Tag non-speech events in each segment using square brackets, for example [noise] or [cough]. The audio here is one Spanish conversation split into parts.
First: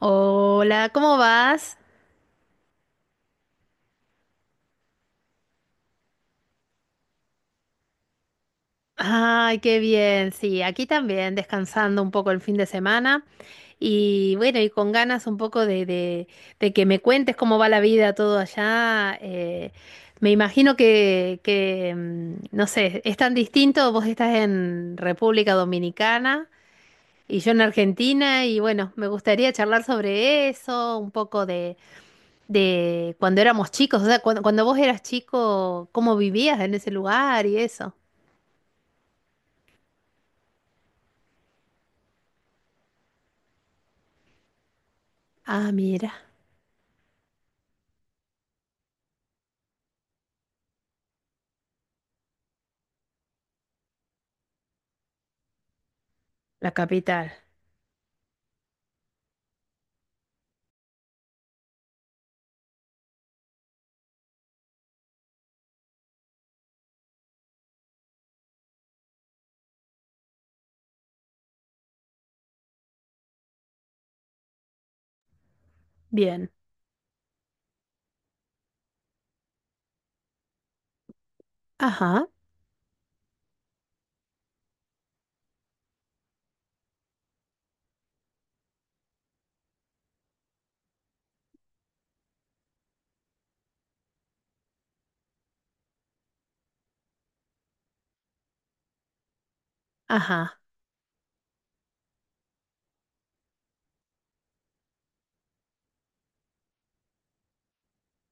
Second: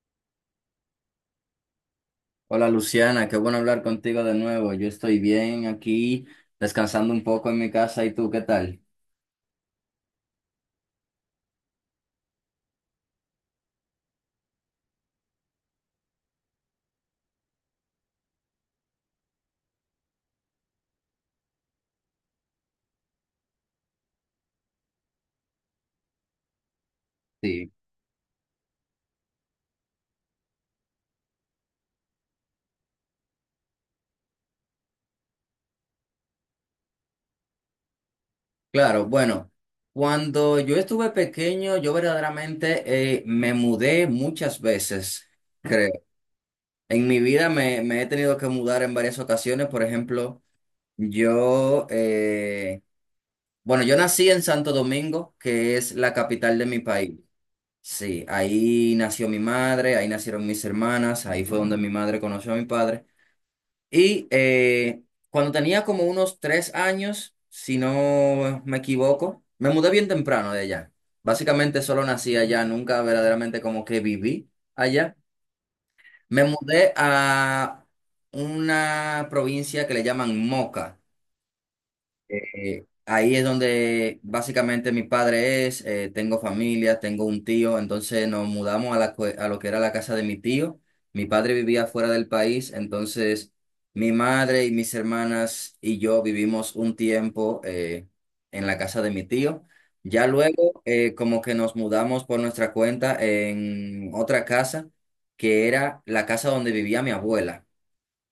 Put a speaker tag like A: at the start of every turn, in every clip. A: Hola, ¿cómo vas?
B: Hola Luciana, qué bueno hablar contigo de nuevo. Yo estoy bien aquí, descansando un poco en mi casa. ¿Y tú qué tal?
A: Ay, qué bien, sí, aquí también, descansando un poco el fin de semana y bueno, y con ganas un poco de que me cuentes cómo va la vida todo allá. Me imagino que, no sé, es tan distinto, vos estás en República Dominicana y yo en
B: Sí,
A: Argentina y bueno, me gustaría charlar sobre eso, un poco de cuando éramos chicos, o sea, cuando vos eras chico, cómo vivías en ese lugar y eso.
B: claro. Bueno, cuando yo estuve pequeño, yo verdaderamente me mudé muchas veces,
A: Ah,
B: creo.
A: mira,
B: En mi vida me he tenido que mudar en varias ocasiones. Por ejemplo, yo, bueno, yo nací en Santo Domingo, que es la capital de
A: la
B: mi país.
A: capital.
B: Sí, ahí nació mi madre, ahí nacieron mis hermanas, ahí fue donde mi madre conoció a mi padre. Y cuando tenía como unos 3 años, si no me equivoco, me mudé bien temprano de allá. Básicamente solo nací allá, nunca verdaderamente como que viví allá. Me
A: Bien.
B: mudé a una provincia que le llaman Moca.
A: Ajá,
B: Ahí es donde básicamente mi padre es, tengo familia, tengo un tío, entonces nos mudamos a, la, a lo que era la casa de mi tío. Mi padre vivía fuera del país, entonces mi madre y mis hermanas y yo vivimos un tiempo en la casa de mi tío. Ya
A: ajá,
B: luego como que nos mudamos por nuestra cuenta en otra casa, que era la casa donde vivía mi abuela.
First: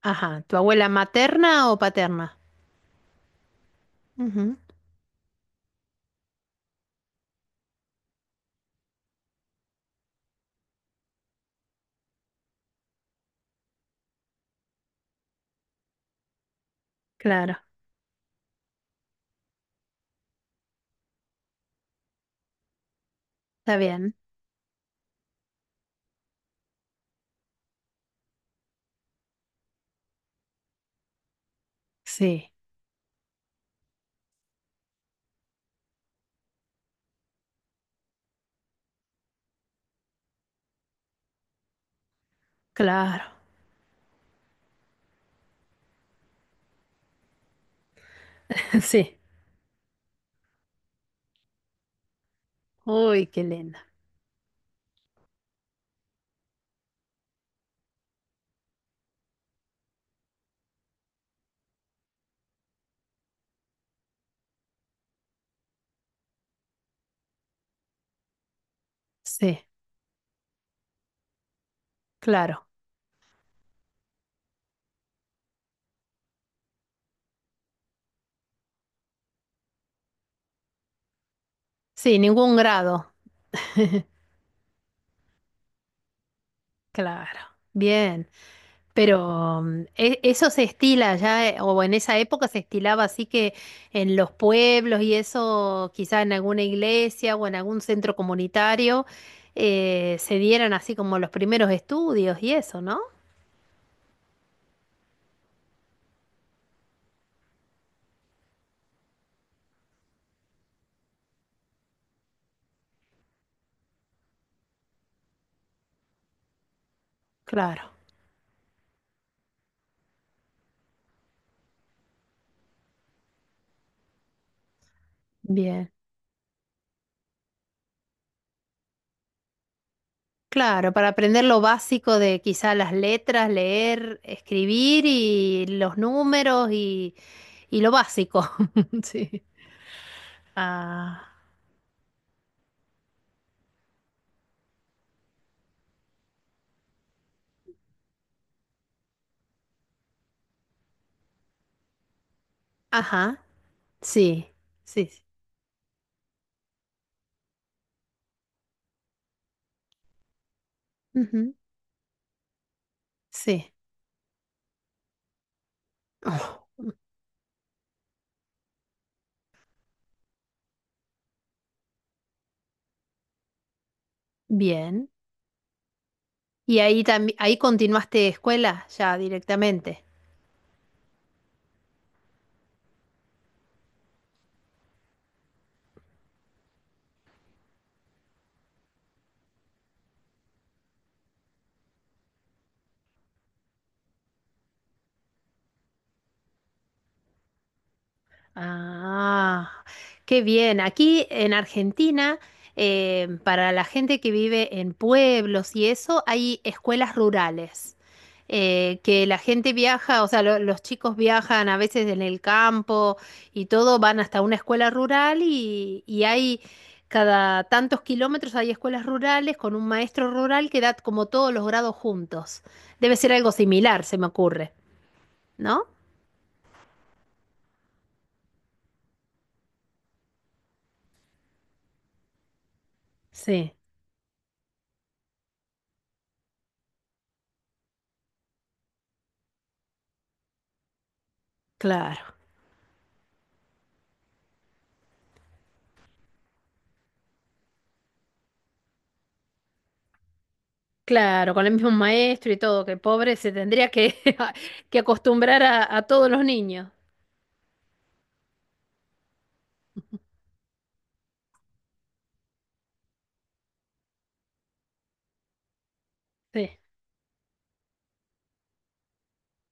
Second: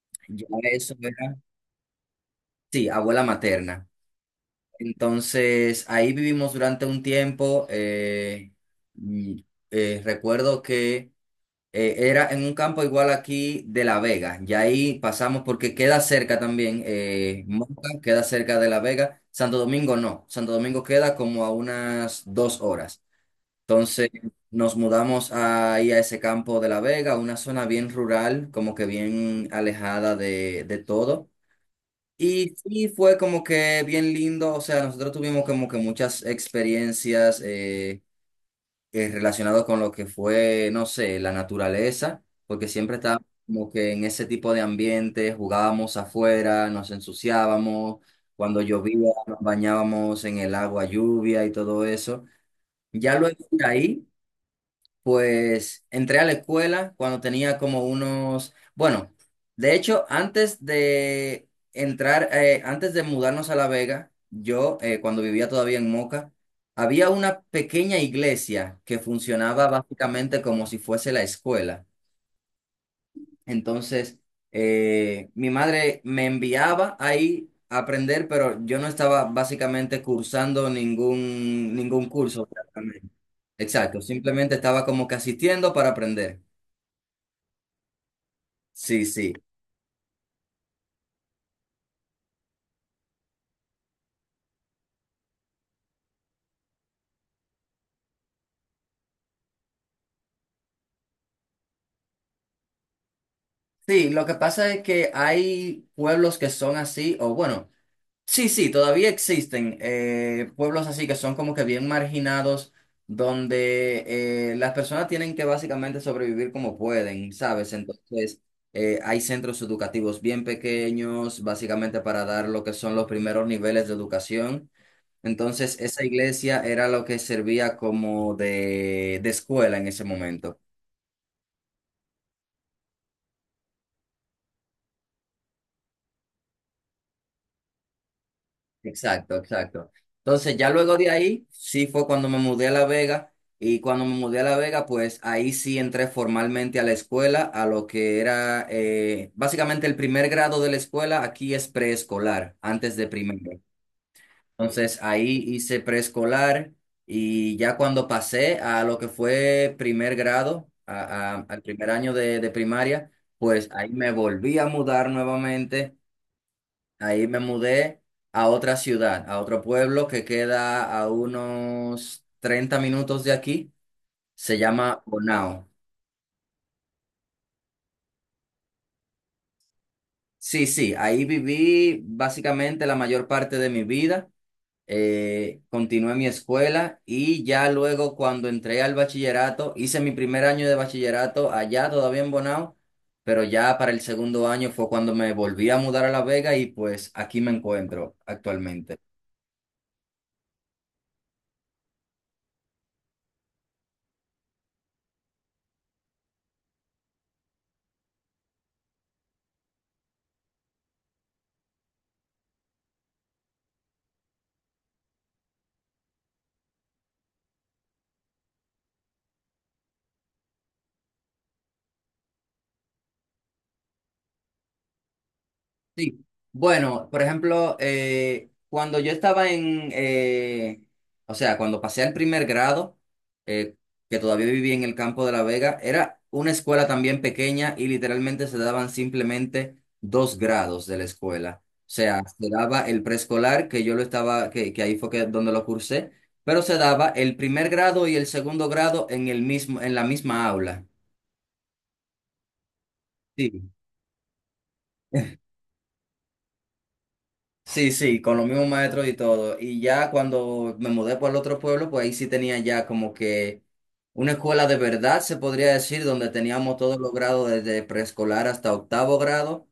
A: ajá.
B: Ya
A: ¿Tu abuela
B: eso era,
A: materna o paterna?
B: sí, abuela materna.
A: Ujú.
B: Entonces, ahí vivimos durante un tiempo. Y, recuerdo que era en un campo igual aquí de La Vega. Y ahí pasamos porque queda cerca también.
A: Claro,
B: Moca queda cerca de La Vega. Santo Domingo no. Santo Domingo queda como a unas 2 horas.
A: está
B: Entonces,
A: bien.
B: nos mudamos ahí a ese campo de La Vega, una zona bien rural, como que bien alejada de todo.
A: Sí,
B: Y sí, fue como que bien lindo, o sea, nosotros tuvimos como que muchas experiencias relacionadas con lo que fue, no sé, la naturaleza, porque siempre
A: claro.
B: estábamos como que en ese tipo de ambiente, jugábamos afuera, nos ensuciábamos, cuando
A: [laughs]
B: llovía
A: Sí.
B: nos bañábamos en el agua lluvia y todo eso. Ya
A: Uy,
B: luego
A: qué
B: de
A: linda.
B: ahí. Pues entré a la escuela cuando tenía como unos, bueno, de hecho, antes de entrar, antes de mudarnos a La Vega, yo, cuando vivía todavía en Moca, había una pequeña iglesia que
A: Sí,
B: funcionaba básicamente como si fuese la escuela.
A: claro.
B: Entonces, mi madre me enviaba ahí a aprender, pero yo no estaba básicamente cursando ningún
A: Sí,
B: curso.
A: ningún
B: Prácticamente.
A: grado.
B: Exacto, simplemente estaba como que asistiendo para aprender.
A: Claro. Bien.
B: Sí, sí.
A: Pero mm, eso se estila ya, o en esa época se estilaba así que en los pueblos y eso, quizá en alguna iglesia o en algún centro comunitario, se dieran así como los primeros estudios y eso, ¿no?
B: Sí, lo que pasa es que hay pueblos que son así, o bueno, sí, sí, todavía existen pueblos así que son como que bien marginados, donde las personas tienen que básicamente sobrevivir como pueden, ¿sabes?
A: Claro,
B: Entonces, hay centros educativos bien pequeños, básicamente para dar lo que son los primeros niveles de educación. Entonces,
A: bien.
B: esa iglesia era lo que servía como de escuela en ese momento.
A: Claro, para aprender lo básico de quizá las letras, leer, escribir y los números y lo básico. [laughs]
B: Exacto,
A: Sí.
B: exacto. Entonces, ya luego de
A: Ah,
B: ahí, sí fue cuando me mudé a La Vega y cuando me mudé a La Vega, pues ahí sí entré formalmente a la escuela, a lo que era básicamente el primer grado de la escuela, aquí es preescolar, antes de
A: ajá,
B: primero.
A: sí,
B: Entonces,
A: sí, sí.
B: ahí hice preescolar y ya cuando pasé a lo que fue primer grado,
A: Ujú,
B: al primer año de primaria, pues
A: sí.
B: ahí me volví a mudar nuevamente. Ahí me mudé a otra ciudad, a otro pueblo que queda a unos 30 minutos de aquí. Se llama
A: Bien.
B: Bonao.
A: ¿Y ahí también ahí continuaste escuela ya directamente?
B: Sí, sí, ahí viví básicamente la mayor parte de mi vida. Continué mi escuela y ya luego cuando entré al bachillerato, hice mi primer año de bachillerato allá todavía en Bonao, pero ya para el segundo año fue cuando me volví a mudar a La Vega y pues aquí me encuentro actualmente.
A: Ah, qué bien. Aquí en Argentina, para la gente que vive en pueblos y eso, hay escuelas rurales. Que la gente viaja, o sea, los chicos viajan a veces en el campo y todo, van hasta una escuela rural y hay cada tantos kilómetros hay escuelas rurales con un maestro rural que da como todos los grados juntos. Debe ser algo similar, se me ocurre, ¿no?
B: Sí, bueno, por ejemplo, cuando yo estaba en, o sea, cuando pasé al primer grado,
A: Sí,
B: eh, que todavía vivía en el campo de La Vega, era una escuela también pequeña y literalmente se daban simplemente dos grados de la escuela. O sea,
A: claro.
B: se daba el preescolar, que yo lo estaba, que ahí fue que, donde lo cursé, pero se daba el primer grado y el segundo grado en el mismo, en la misma aula.
A: Claro, con el mismo maestro y todo, que pobre se
B: Sí.
A: tendría que, [laughs] que acostumbrar a todos los niños.
B: Sí, sí, con los mismos maestros y todo. Y ya
A: [laughs]
B: cuando me mudé para el otro pueblo, pues ahí sí tenía ya como que una escuela de verdad, se podría decir, donde teníamos
A: Sí.
B: todos los grados desde preescolar hasta octavo grado.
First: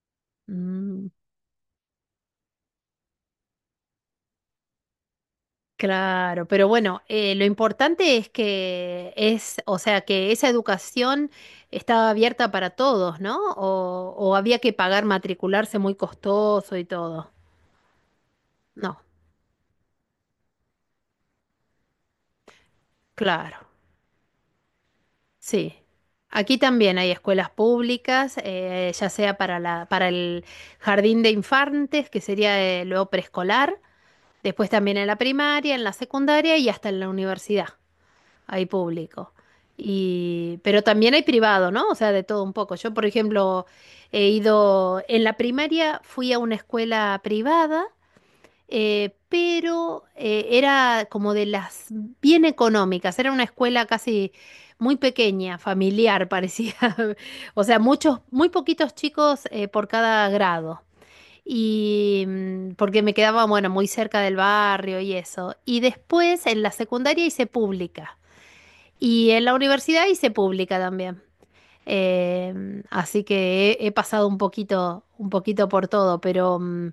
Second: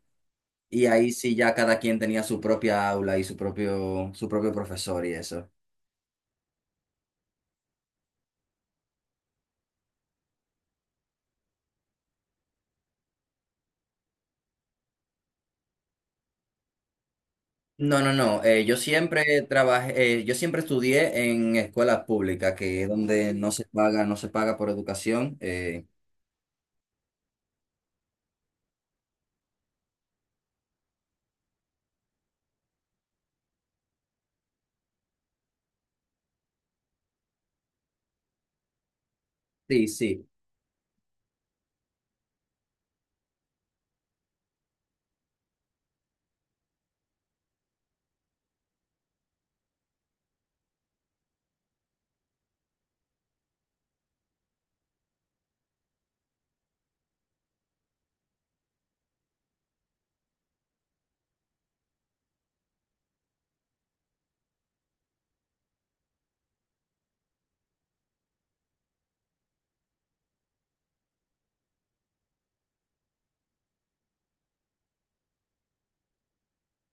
B: Y
A: Mm,
B: ahí sí ya cada quien tenía su propia aula y su propio profesor y eso.
A: claro, pero bueno, lo importante es que es, o sea, que esa educación estaba abierta para todos, ¿no? O había que pagar matricularse muy costoso y todo.
B: No, no, no. Yo
A: No,
B: siempre trabajé, yo siempre estudié en escuelas públicas, que es donde no
A: claro,
B: se paga, no se paga por educación.
A: sí.
B: Eh,
A: Aquí también hay escuelas públicas, ya sea para la, para el jardín de infantes, que sería luego preescolar. Después también en la primaria, en la secundaria y hasta en la universidad hay público.
B: sí, sí.
A: Y, pero también hay privado, ¿no? O sea, de todo un poco. Yo, por ejemplo, he ido, en la primaria fui a una escuela privada, pero era como de las bien económicas, era una escuela casi muy pequeña, familiar, parecía. [laughs] O sea, muchos, muy poquitos chicos por cada grado. Y mm, porque me quedaba, bueno, muy cerca del barrio y eso. Y después en la secundaria hice pública. Y en la universidad hice pública también. Así que he pasado un poquito por todo, pero mm,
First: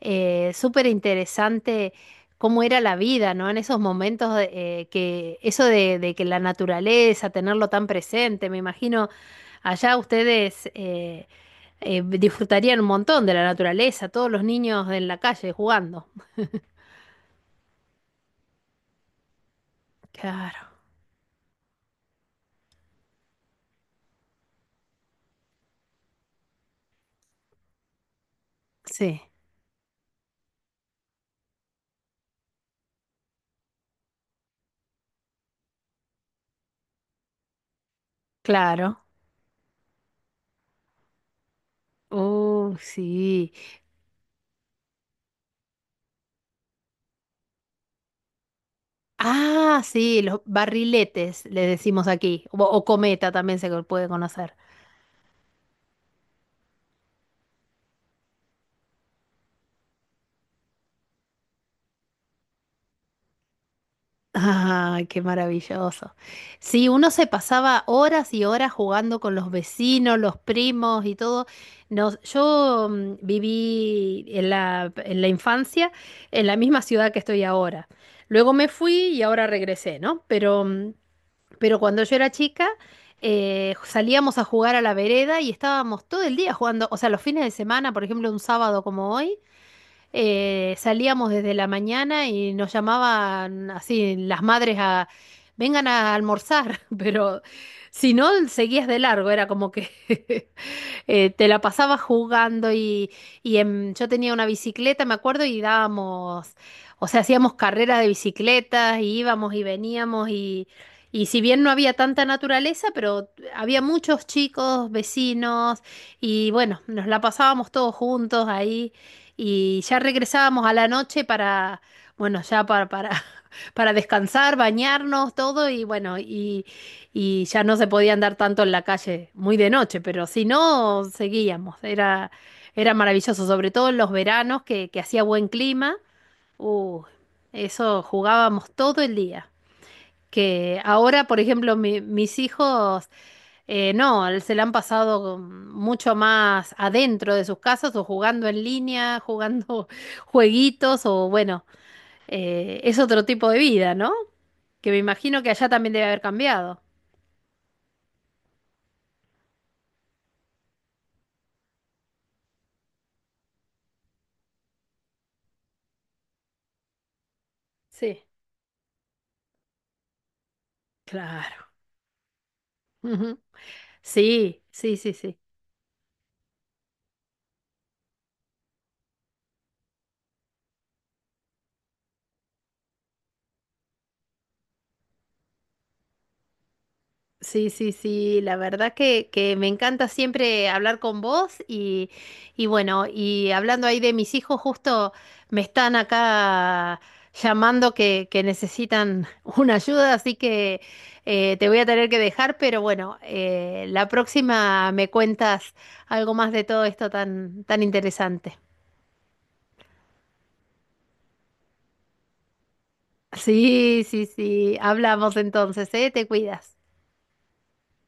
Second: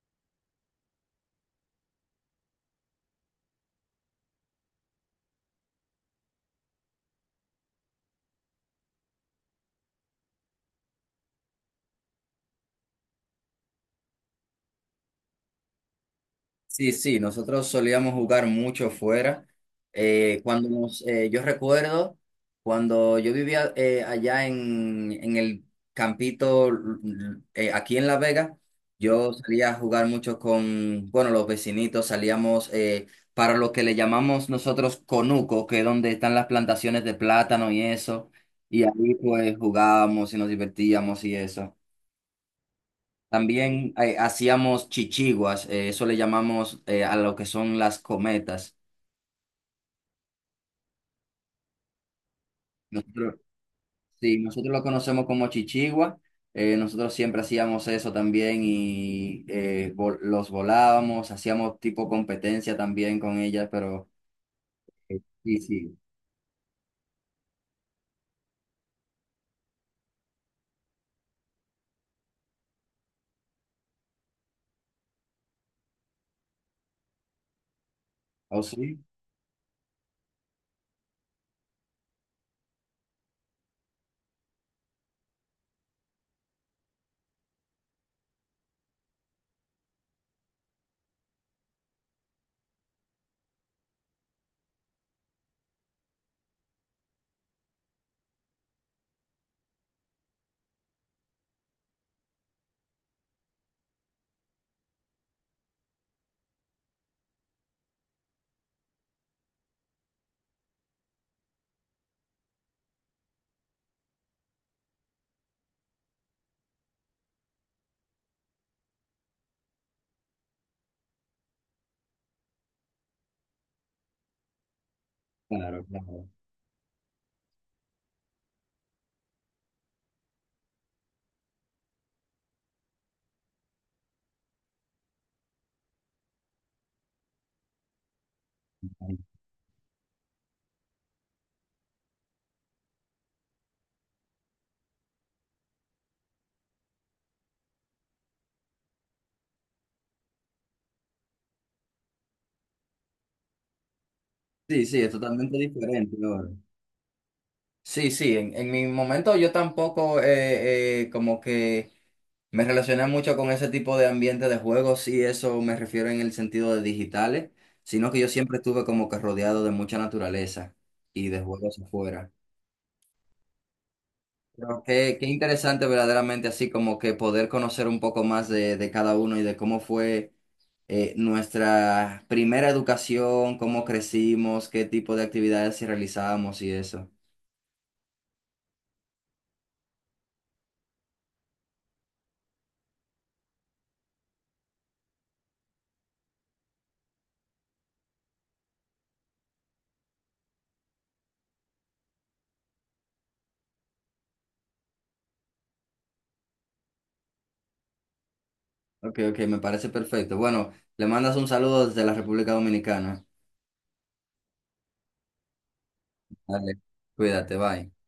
A: súper interesante cómo era la vida, ¿no? En esos momentos de- Eh, que eso de que la naturaleza, tenerlo tan presente, me imagino allá ustedes disfrutarían un montón de la naturaleza, todos los niños en la calle jugando.
B: Sí, sí, nosotros solíamos jugar mucho fuera.
A: Claro,
B: Cuando nos, yo recuerdo cuando yo vivía allá en el aquí en La Vega,
A: sí,
B: yo salía a jugar mucho con, bueno, los vecinitos, salíamos para lo que le llamamos nosotros conuco, que es donde están las plantaciones de plátano y eso, y
A: claro.
B: ahí pues jugábamos y nos divertíamos y eso.
A: Oh, sí.
B: También hacíamos chichiguas, eso le llamamos a lo que son las cometas.
A: Ah, sí, los barriletes le decimos aquí, o cometa
B: Nosotros,
A: también se puede
B: sí,
A: conocer.
B: nosotros lo conocemos como chichigua, nosotros siempre hacíamos eso también y los volábamos, hacíamos tipo competencia también con ellas, pero
A: Ah, qué
B: eh, sí, sí,
A: maravilloso. Sí, uno se pasaba horas y horas jugando con los vecinos, los primos y todo. Nos, yo mm, viví en la infancia en la misma ciudad que estoy ahora. Luego
B: ¿o
A: me fui
B: sí?
A: y ahora regresé, ¿no? Pero mm, pero cuando yo era chica, salíamos a jugar a la vereda y estábamos todo el día jugando. O sea, los fines de semana, por ejemplo, un sábado como hoy, salíamos desde la mañana y nos llamaban así las madres a vengan a almorzar, [laughs] pero si no, seguías de largo, era como que [laughs] te la pasaba jugando y, yo tenía una bicicleta, me acuerdo, y dábamos, o sea, hacíamos carreras de bicicletas y íbamos y veníamos y si bien no había tanta naturaleza, pero había muchos chicos, vecinos y bueno, nos la pasábamos todos juntos ahí y ya regresábamos a la noche bueno, ya [laughs] para descansar, bañarnos, todo y
B: Claro,
A: bueno,
B: claro.
A: y ya no se podía andar tanto en la calle, muy de noche, pero si no, seguíamos. Era maravilloso, sobre todo en los veranos que hacía buen clima. Uh, eso jugábamos todo el día. Que ahora, por ejemplo, mis hijos, no, se la han pasado mucho más adentro de sus casas o jugando en línea, jugando [laughs] jueguitos o bueno, es otro tipo de vida, ¿no?
B: Sí,
A: Que me
B: sí, es
A: imagino que
B: totalmente
A: allá también debe
B: diferente
A: haber
B: ahora.
A: cambiado.
B: Sí, sí, en mi momento yo tampoco como que... Me relaciona mucho con ese tipo de ambiente de juegos y eso me refiero en el sentido de digitales, sino que
A: Sí,
B: yo siempre estuve como que rodeado de mucha naturaleza y de
A: claro.
B: juegos afuera.
A: Ujú. Sí,
B: Pero
A: sí, sí,
B: qué, qué
A: sí.
B: interesante verdaderamente así como que poder conocer un poco más de cada uno y de cómo fue nuestra primera educación, cómo crecimos, qué tipo de actividades sí realizábamos y eso.
A: Sí, sí, sí. La verdad que me encanta siempre hablar con vos y bueno, y hablando ahí de mis hijos, justo me están acá llamando que necesitan [laughs] una ayuda, así que te voy a tener que dejar, pero bueno, la próxima me cuentas algo más de todo esto tan, tan interesante.
B: Ok, ok, me parece perfecto. Bueno, le mandas un saludo desde la República Dominicana.
A: Sí, sí, sí. Hablamos entonces, ¿eh? Te cuidas.
B: Dale, cuídate, bye.